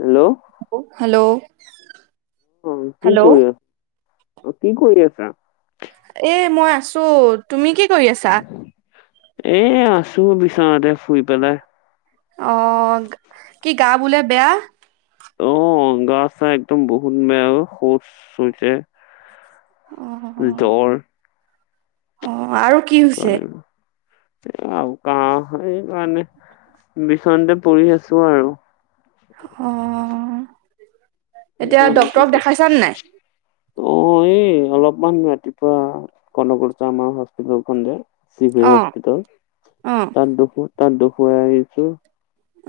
Hello অ hello অ কি হেল্ল' কৰি আছ, অ কি কৰি আছা? এ মই আছো, তুমি কি কৰি আছা? এ আছো বিচনাতে শুই পেলাই। অ' কি গা বোলে বেয়া? অ' গা চা একদম বহুত বেয়া ঔ শৌচ হৈছে। অ'। জ্বৰ। অ' আৰু কি হৈছে? এ আৰু কাহ সেইকাৰণে বিচনাতে পৰি আছো আৰু। অ' এতিয়া ডক্তৰক সেইকাৰণে কি দেখাইছানে কৰিম? নাই? অ' এই অলপমান ৰাতিপুৱা কণকলতা আমাৰ হস্পিতল খন যে চিভিল অ হস্পিতেল, অ তাত দুখু তাত দুখুৱাই আহিছো।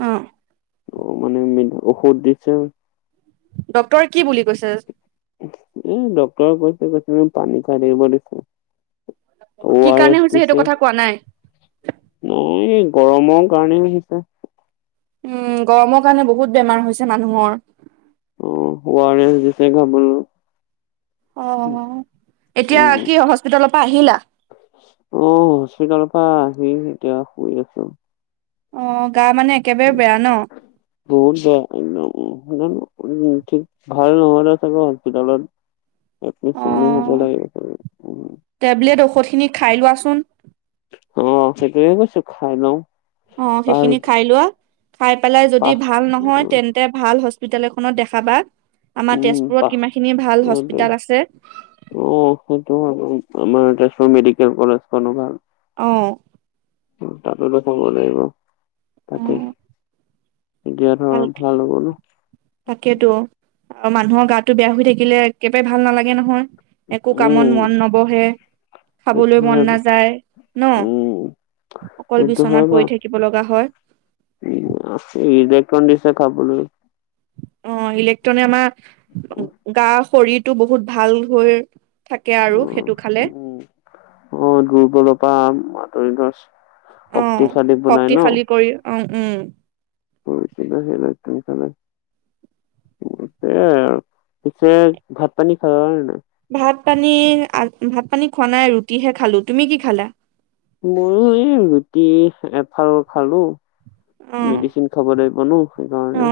অ'। অ' মানে মিন ঔষধ দিছে। ডক্তৰে কি বুলি কৈছে? এ ডক্তৰে কৈছে কৈছে পানী খাই থাকিব দিছে। কি অ' আৰ কাৰণে এছ হৈছে সেইটো দিছে। কথা কোৱা নাই অ' এই গৰমৰ কাৰণেই হৈছে। উম গৰমৰ কাৰণে বহুত বেমাৰ হৈছে মানুহৰ। অ', অ' আৰ এছ দিছে খাবলে। অ' এতিয়া উম কি হস্পিটেলৰ পৰা আহিলা? অ হস্পিটেলৰ পৰা আহি এতিয়া শুই আছোঁ। অ' গা মানে একেবাৰে বেয়া ন? বহুত বেয়া [unintelligible] ভাল নহলে চাগে হস্পিতালত এডমিড অ চেডমিড হ'ব লাগিব পাৰে। টেবলেট ঔষধখিনি খাই লোৱাচোন। অ' সেইটোৱে কৈছো খাই লওঁ। অ' সেইখিনি পাঁচ খাই লোৱা খাই পেলাই যদি পাঁচ ভাল নহয় তেন তে ভাল হস্পিটেল এখনত দেখাবা আমাৰ উম তেজপুৰত পাহ কিমানখিনি ভাল সেইটো হস্পিটেল আছে। অ' সেইটোও হয় আমাৰ তেজপুৰ মেডিকেল কলেজখনো ভাল। অ'। উম তাতে দেখুৱাব লাগিব অ তাকে। এতিয়া ধৰ অলপ ভাল হ'ব ন'। তাকেইেতো আৰু মানুহৰ গাটো বেয়া হৈ থাকিলে একেবাৰে ভাল নালাগে নহয়। একো কামত উম মন নবহে, সেইটো খাবলৈ হয় মন বাৰু। নাযায় ন'। উম অকল সেইটো হয় বিচনাত বাৰু পৰি থাকিব লগা হয়। উম ইলেক্ট্ৰল দিছে খাবলৈ। অ' ইলেক্ট্ৰনে আমাৰ গা শৰীৰটো বহুত ভাল হৈ থাকে আৰু উম সেইটো খালে। অ' দুৰ্বলৰ পৰা আাতৰি ধৰ অ' শক্তিশালী বনাই ন শক্তিশালী কৰি অ' উম। [unintelligible] সেইয়াই আৰু, পিছে ভাত পানী খালা নে নাই? ভাত পানী ভাত পানী খোৱা নাই ৰুটিহে খালো। তুমি কি খালা? ময়ো এই ৰুটি এফাল খালো। অ মেডিচিন খাব লাগিব ন' অ সেইকাৰণে।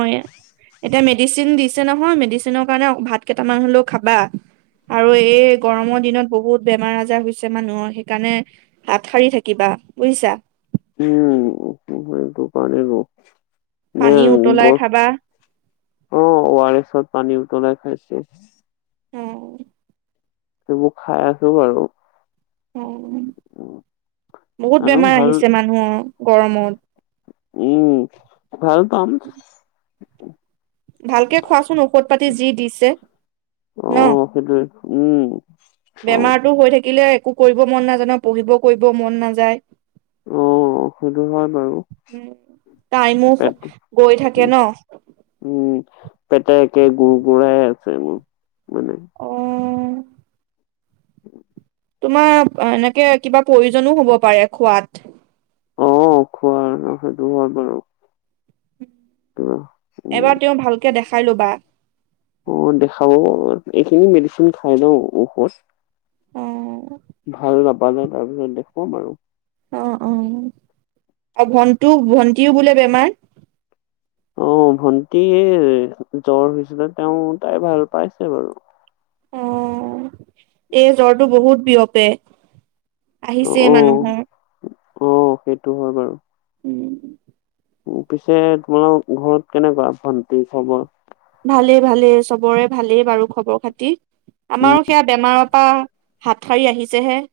এতিয়া মেডিচিন দিছে নহয় মেডিচিনৰ কাৰণে ভাত কেইটামান হলেও খাবা। আৰু এই গৰমৰ দিনত বহুত বেমাৰ আজাৰ হৈছে মানুহৰ সেইকাৰণে হাত সাৰি থাকিবা বুজিছা। উম এইটো কাৰণ গ [unintelligible] পানী নাই উতলাই গ খাবা অ', আৰ এছত পানী উতলাই খাইছোঁ। উম। এইবোৰ খাই আছোঁ বাৰু। অ', বহুত জানো বেমাৰ ভাল আহিছে মানুহৰ গৰমত উম ভাল পাম। ভালকে খোৱাচোন ঔষধ পাতি যি দিছে ন। অ' সেইটোৱে উম। খাওঁ। বেমাৰতো হৈ থাকিলে একো কৰিব মন নাজানো পঢ়িব কৰিব মন নাযায়। অ'। অ', সেইটো হয় বাৰু। উ টাইমো গৈ থাকে ন উম পেটে একে গুুৰ গু়াই আছে মোৰ মানে। উম। উ। তোমাৰ এনেকে কিবা প্ৰয়োজনো হ'ব পাৰে খোৱাত। খোৱা সেইটো হয় বাৰু। কিবা উম। এবাৰ তেওঁ ভালকে দেখাই লোবা। অ', দেখাব এইখিনি মেডিচিন খাই লওঁ ঔষধ। অ' ভাল নাপালে তাৰপিছত দেখুৱাম আৰু। অ', অ', আৰু ভণ্টিও ভন্টিও বোলে বেমাৰ। অ', ভণ্টি জ্বৰ হৈছিলে তেওঁ তাই ভাল পাইছে বাৰু। অ', এই জ্বৰটো বহুত বিয়পে। অ' আহিছে অ' মানুহৰ। অ', সেইটো হয় বাৰু। উম। পিছে তোমালোকৰ ঘৰত কেনেকুৱা ভণ্টি খবৰ? ভালেই, ভালেই চবৰে ভালেই বাৰু খবৰ খাতি আমাৰো সেয়া বেমাৰত পা হাত সাৰি আহিছেহে।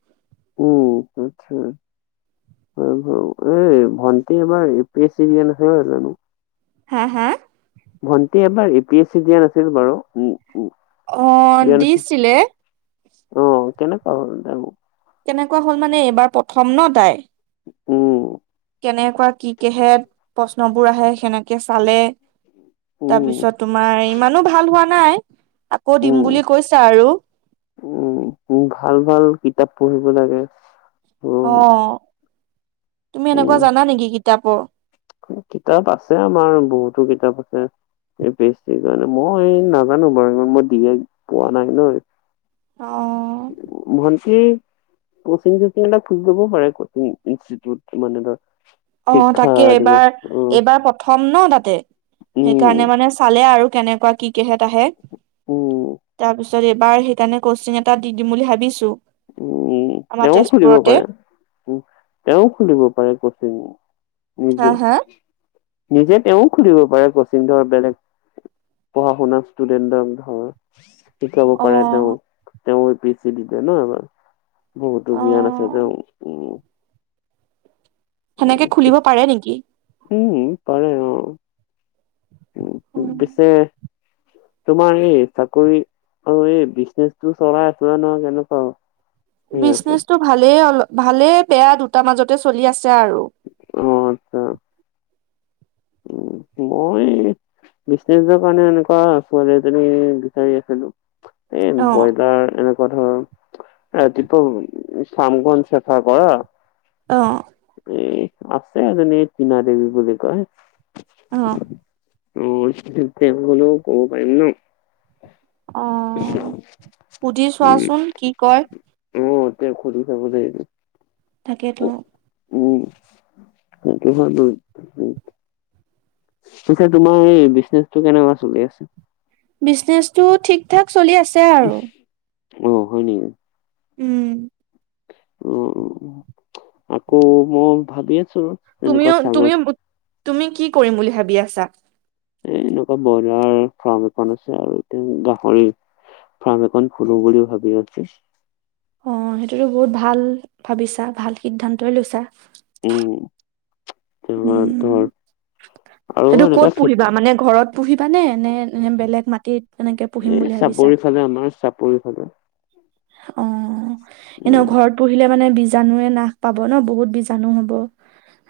উম সেইটো। এই ভণ্টি আমাৰ ইউপিয়েচি দিয়া নাছিলে জানোঁ। হা, হা ভণ্টি এবাৰ উ পি এছ চি দিয়া নাছিল বাৰু উ অ' দিছিলে অ', কেনেকা হ'ল [unintelligible] কেনেকুৱা হ'ল মানে এইবাৰ প্ৰথম ন তাই উম। কেনেকুৱা কি কেহে প্ৰশ্নবোৰ আহে সেনেকে চালে উম তাৰপিছত তোমাৰ ইমানো ভাল হোৱা নাই আকৌ দিম উম বুলি কৈছে আৰু। উম, উ ভাল ভাল কিতাপ পঢ়িব লাগে। উম অ', তুমি এনেকুৱা উম জানা নেকি কিতাপৰ কিতাপ আছে আমাৰ বহুতো কিতাপ আছে। এই বেছ সেইকাৰণে মই নাজানোঁ বাৰু মই দিয়ে পোৱা নাই ন। অ ভণ্টি কচিং, চচিং এটা খুলি লব পাৰে কচিং ইনষ্টিউট মানে ধ অ', তাকে এইবাৰ, এইবাৰ প্ৰ প্ৰথম ন তাতে উম সেইকাৰণে মানে চালে আৰু কেনেকুৱা কি কিহত আহে উম তাৰপিছত এইবাৰ সেইকাৰণে কচিং এটা দি দিম বুলি ভাবিছো। উম আমাৰ তেওঁ খুলিব তেজপুৰতে পাৰে। উম তেওঁ খুলিব পাৰে কচিং হা নিজে। হা নিজে তেওঁ খুলিব পাৰে কচিং ধৰ বেলেগ পঢ়া শুনাৰ ষ্টুডেণ্টক ধৰ। শিকাব অ পাৰে তেওঁ, তেওঁ এ পি এ চি দিছে ন এইবাৰ বহুত অ জ্ঞান আছে তেওঁৰ উম উম সেনেকে খুলিব পাৰে নেকি? উম পাৰে অঁ, উম পিছে তোমাৰ এই চাকৰি আৰু এই বিজনেচটো চলাই আছিলে নহয় কেনেকুৱা ঠিক আছে। বিজনেচটো ভালেই অল ভালে বেয়া দুটা মাজতে চলি আছে আৰু। অ আচ্ছা। উম মই এই বিজনেচৰ কাৰণে এনেকুৱা ছোৱালী এজনী বিচাৰি আছিলো। এ অ ব্ৰইলাৰ এনেকুৱা এনেকোৱা ধৰা ৰাতিপোৱা ফামখন চাফা কৰা। অ। এ আছে এজনী তীনা দেৱী বুলি কয়। অহ। অ তেওঁক হলো ক'ব পাৰিম ন। অ সুধি চোৱাচোন কি কয় উম অঁ তেওঁক সুধি চাব লাগিব। তাকেতো। উম সেইটো হয় বাৰু উম পিছে তোমাৰ এই বিজনেচটো কেনেকুৱা চলি আছে? বিজনেচটো ঠিক ঠাক চলি আছে আৰু। অ হয় নেকি? উম উম আকৌ মই ভাবি আছো তুমিও তুমিও তুমি কি কৰিম বুলি ভাবি আছা? এ এনেকুৱা ব্ৰইলাৰ ফাৰ্ম এখন আছে আৰু এতিয়া গাহৰি ফাৰ্ম এখন খোলো বুলি ভাবি আছো। অ সেইটোতো বহুত ভাল ভাবিছা ভাল সিদ্ধান্তই লৈছা। উম তোমাৰ উম, ধৰ আৰু সেইটো কত এনেকুৱা খে পুহিবা মানে ঘৰত পুহিবা নে, নে এনে বেলেগ মাটিত এনেকে পুহিম বুলি ভাবিছা? এইফালে আমাৰ চাপৰি ফালে। অঁহ এনে উম ঘৰত পুহিলে মানে বীজাণুৱে নাশ পাব ন বহুত বীজাণু হব।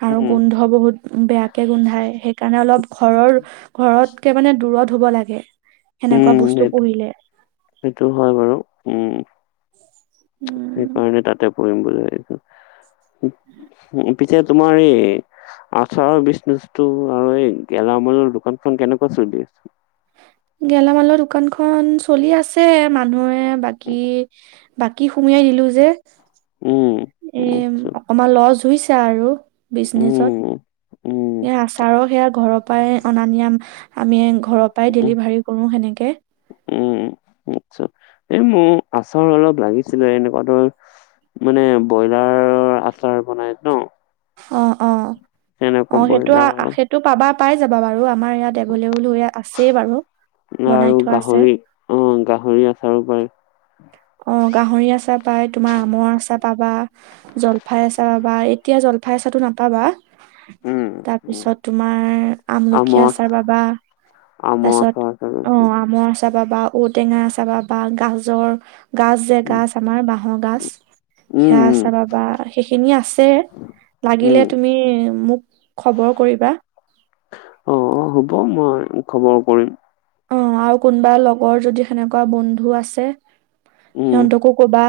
আৰু উম গোন্ধ বহুত বেয়াকে গোন্ধাই সেইকাৰণে অলপ ঘৰৰ ঘৰতকে মানে দূৰত হব লাগে। উম সেনেকুৱা বস্তু সেইটো পুহিলে। সেইটো হয় বাৰু উম। উম সেইকাৰণে তাতে পুহিম বুলি ভাবিছো। পিছে তোমাৰ এই আচাৰৰ বিজনেচটো আৰু এই গেলামালৰ দোকানখন কেনেকুৱা চলি আছে? গেলামালৰ দোকানখন চলি আছে মানুহে বাকী বাকী সুমিয়াই দিলো যে। উম' এ উম অকমান লছ হৈছে আৰু বিজনেচত। উম উম এই আচাৰৰ সেয়া ঘৰৰ পৰাই অনা নিয়া আমি ঘৰৰ পৰাই উম ডেলিভাৰী কৰো সেনেকে। উম' আৎচ্ছা, এই মোৰ আচাৰ অলপ লাগিছিলে এনেকুৱা ধৰ- মানে ব্ৰইলাৰ আচাৰ বনাই ন। অঁ অঁ, তেনেকুৱা অঁ সেইটো আ ব্ৰইলাৰ আ সেইট- তো পাবা পাই যাবা বাৰু আমাৰ ইয়াত এভোল এভোল হৈ আছেই বাৰু বনাই থোৱা আছে। অঁ গাহৰি আচাৰো পায়। অঁ গাহৰি আচাৰ পায় তোমাৰ আমৰ আচাৰ পাবা। জলফাই আচাৰ পাবা, এতিয়া জলফাই আচাৰটো নাপাবা। উম, উম, তাপিছত তোমাৰ আমলখী আমৰ আচাৰ আচ- পাবা। আমৰ তাপিছত, আচাৰ চাগে অঁ উম, আমৰ আচাৰ পাবা, ঔটেঙা আচাৰ পাবা, গাজৰ- গাজ যে গাজ আমাৰ বাঁহৰ গাজ সেয়া উম, আচাৰ পাবা সেইখিনি আছে। লাগিলে উম। তুমি মোক খবৰ কৰিবা। অঁ অঁ হ'ব মই খবৰ কৰিম। অঁ আৰু কোনোবা লগৰ যদি সেনেকুৱা বন্ধু আছে, উম, সিহঁতকো কবা।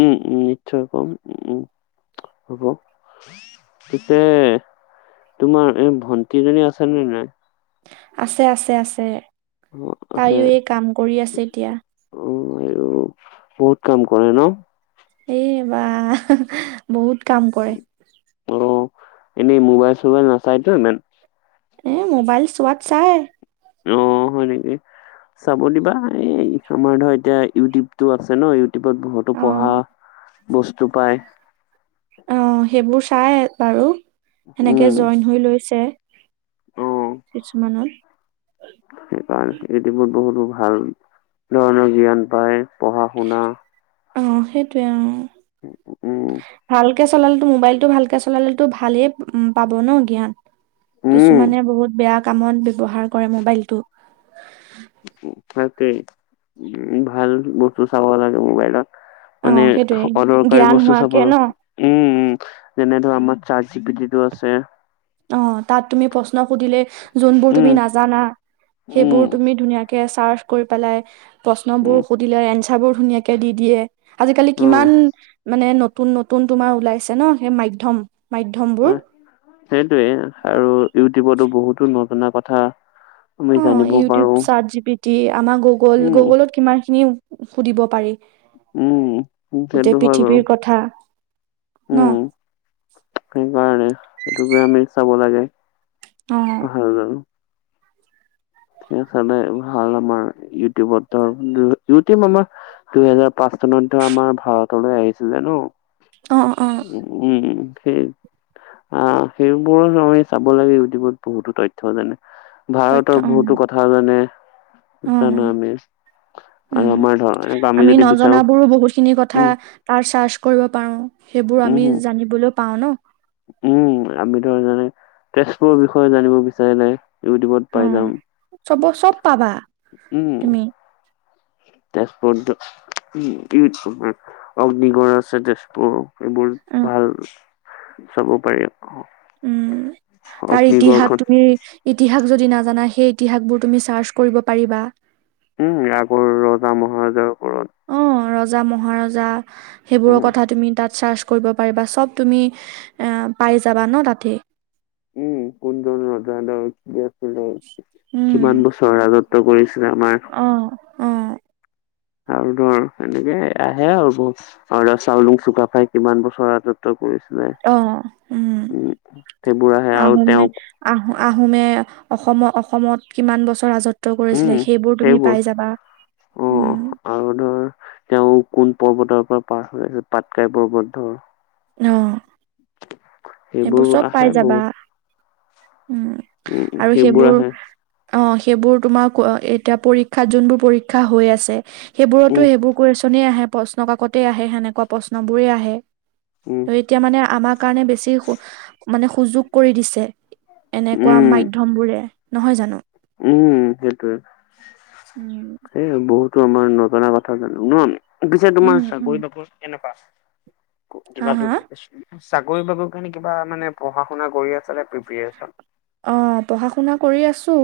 উম উম' নিশ্চয় ক'ম, উম হব। পিছে তোমাৰ এই ভন্টিজনী আছেনে নাই? আছে আছে আছে, অ' আছে তাইও এই কাম কৰি আছে এতিয়া। অ' আইঅ বহুত কাম কৰে ন। এই বাহ। বহুত কাম কৰে। অ' এনেই মোবাইল চোবাইল নাচাইতো ইমান? এ মোবাইল চোৱাত চাই। অঁ হয় নেকি? চাব দিবা, এই আমাৰ ধৰা এতিয়া ইউটিউবটো আছে ন' ইউ- টিউবত বহুতো অ পঢ়া বস্তু পায়। অঁ সেইবোৰ চাই বাৰু উম, সেনেকে জইন হৈ লৈছে। অ', কিছুমানত- সেইকাৰণে ইউটিউবত বহুতো ভাল ধৰণৰ জ্ঞান পায় পঢ়া শুনা- অঁ সেইটোৱে অঁ'। উ উম' ভালকে চলালেটো মোবাইলতটো ভালকে চলালেটো ভালেই পাব ন জ্ঞান। উম, কিছুমানে বহুত বেয়া কামত ব্যৱহাৰ কৰে মোবাইলটো। উম তাকেই, ভাল বস্তু চাব লাগে মোবাইলত। অ মানে সেইটোয়ে অপদৰকাৰী জ্ঞান বস্তু চাব- হোৱাকে ন উম উম' যেনে ধৰ আমাৰ চাৰ জি পিটিটো আছে। অঁ তাত তুমি প্ৰশ্ন সুধিলে যোনবোৰ উম, তুমি নাজানা, সেইবোৰ উম, তুমি ধুনীয়া- কে চাৰ্চ কৰি পেলাই প্ৰশ্নবোৰ সুধিলে এনঞ্চাৰবোৰ ধুনীয়াকে দি দিয়ে। আজিকালি উম, কিমান মানে নতুন নতুন তোমাৰ ওলাইছে ন সেই মাধ্যম। অ', মাধ্যমবোৰ। সেইটোৱে আৰু ইউটিউবতো বহুতো নজনা কথা- আমি অঁ জানিব পাৰো। YouTube shirt G P T আমাৰ গুগল উম, গুগলত কিমান খিনি সুধিব পাৰি। উম, সেইটো গোটেই হয় বাৰু। পৃথিৱীৰ কথা উম, ন। সেইকাৰণে, সেইটোকে আমি চাব লাগে। অ', হেল্লৌ' এই চালে, ভাল আমাৰ, ইউটিউবত- ইউটিউব আমাৰ দুইহেজাৰ পাঁচ চনত আমাৰ ভাৰতলৈ আহিছিলে ন। অঁ- অঁ। উম, উম। আহ, সেইবোৰ আমি চাব লাগে ইউটিউবত বহুতো তথ্য যেনে তথ্য ভাৰতৰ বহুতো অ', কথা জানে জানো অ', আমি। আৰু উম, আমাৰ ধৰ আমি যদি বিচাৰো নজনাবোৰো বহুতখিনি কথা উম, তাৰ চাৰ্চ কৰিব পাৰো। সেইবোৰ উম, আমি জানিবলৈ পাওঁ ন। উম, আমি ধৰ যেনে, তেজপুৰৰ বিষয়ে জানিব বিচাৰিলে ইউটিউবত পাই অ', যাম, চব চব পাবা উম। তুমি তেজপুৰত যিটো উম, অগ্নিগড় আছে তেজপুৰ এইবোৰ উম, ভাল, চাব পাৰি। উম, তাৰ ইতিহাস অগ্নিগড়খন তুমি ইতিহাস যদি নাজানা, সেই ইতিহাসবোৰ তুমি চাৰ্চ কৰিব পাৰিবা। উম, আগৰ ৰজা মহাৰজাৰ ওপৰত। অ, ৰজা মহাৰজা সেইবোৰৰ উম, কথা তুমি তাত চাৰ্চ কৰিব পাৰিবা। চব তুমি পাই যাবা ন তাতে। উম, কোন জন ৰজা ধৰ, কি আছিলে উম, কিমান বছৰ ৰাজ ৰাজত্ব কৰিছিলে আমাৰ অ- অ। আৰু তোৰ, আহে আৰু স্বৰ্গদেউ চাওলুং চুকাফা কিমান বছৰ ৰাজত্ব ৰাজত্ব কৰিছিলে। উম, সেইবোৰ আহে আৰু তেওঁক আহোম- আহোমে অসম- অসমত কিমান বছৰ ৰাজত ত্ব কৰিছিলে, সেইবোৰ তুমি পাই যাবা। অ', উম। আৰু ধৰ, তেওঁ কোন পৰ্বতৰ পৰা পাৰ হৈ আহিছিল, পাটকাই পৰ্বত ধৰ। অঁ। সেইবোৰ চব আহে পাই যাবা। বহুত উম, উম, আৰু সেইবোৰ আহে অ, সেইবোৰ তোমাৰ এতিয়া পৰীক্ষাত যোনবোৰ পৰীক্ষা হৈ আছে। সেইবোৰতো উম, সেইবোৰ কুৱেশ্যনে আহে, প্ৰশ্ন কাকতেই আহে, সেনেকুৱা প্ৰশ্ন বোৰেই আহে। উম। ত এতিয়া মানে আমাৰ কাৰণে বেছি মানে সুযোগ কৰি দিছে। এনেকুৱা উম, মাধ্যম বোৰে, নহয় জানো? উম, সেইটোৱে উম সেই বহুতো আমাৰ নজনা কথা জানো ন, আমি। পিছে উম তোমাৰ উম চাকৰি- বাকৰি কেনেকুৱা আছে? হা কিবা হা চাকৰি- বাকৰি কাৰণে কিবা মানে পঢ়া শুনা কৰি আছানে, প্ৰিপাৰেচন? অ, পঢ়া শুনা কৰি আছোঁ।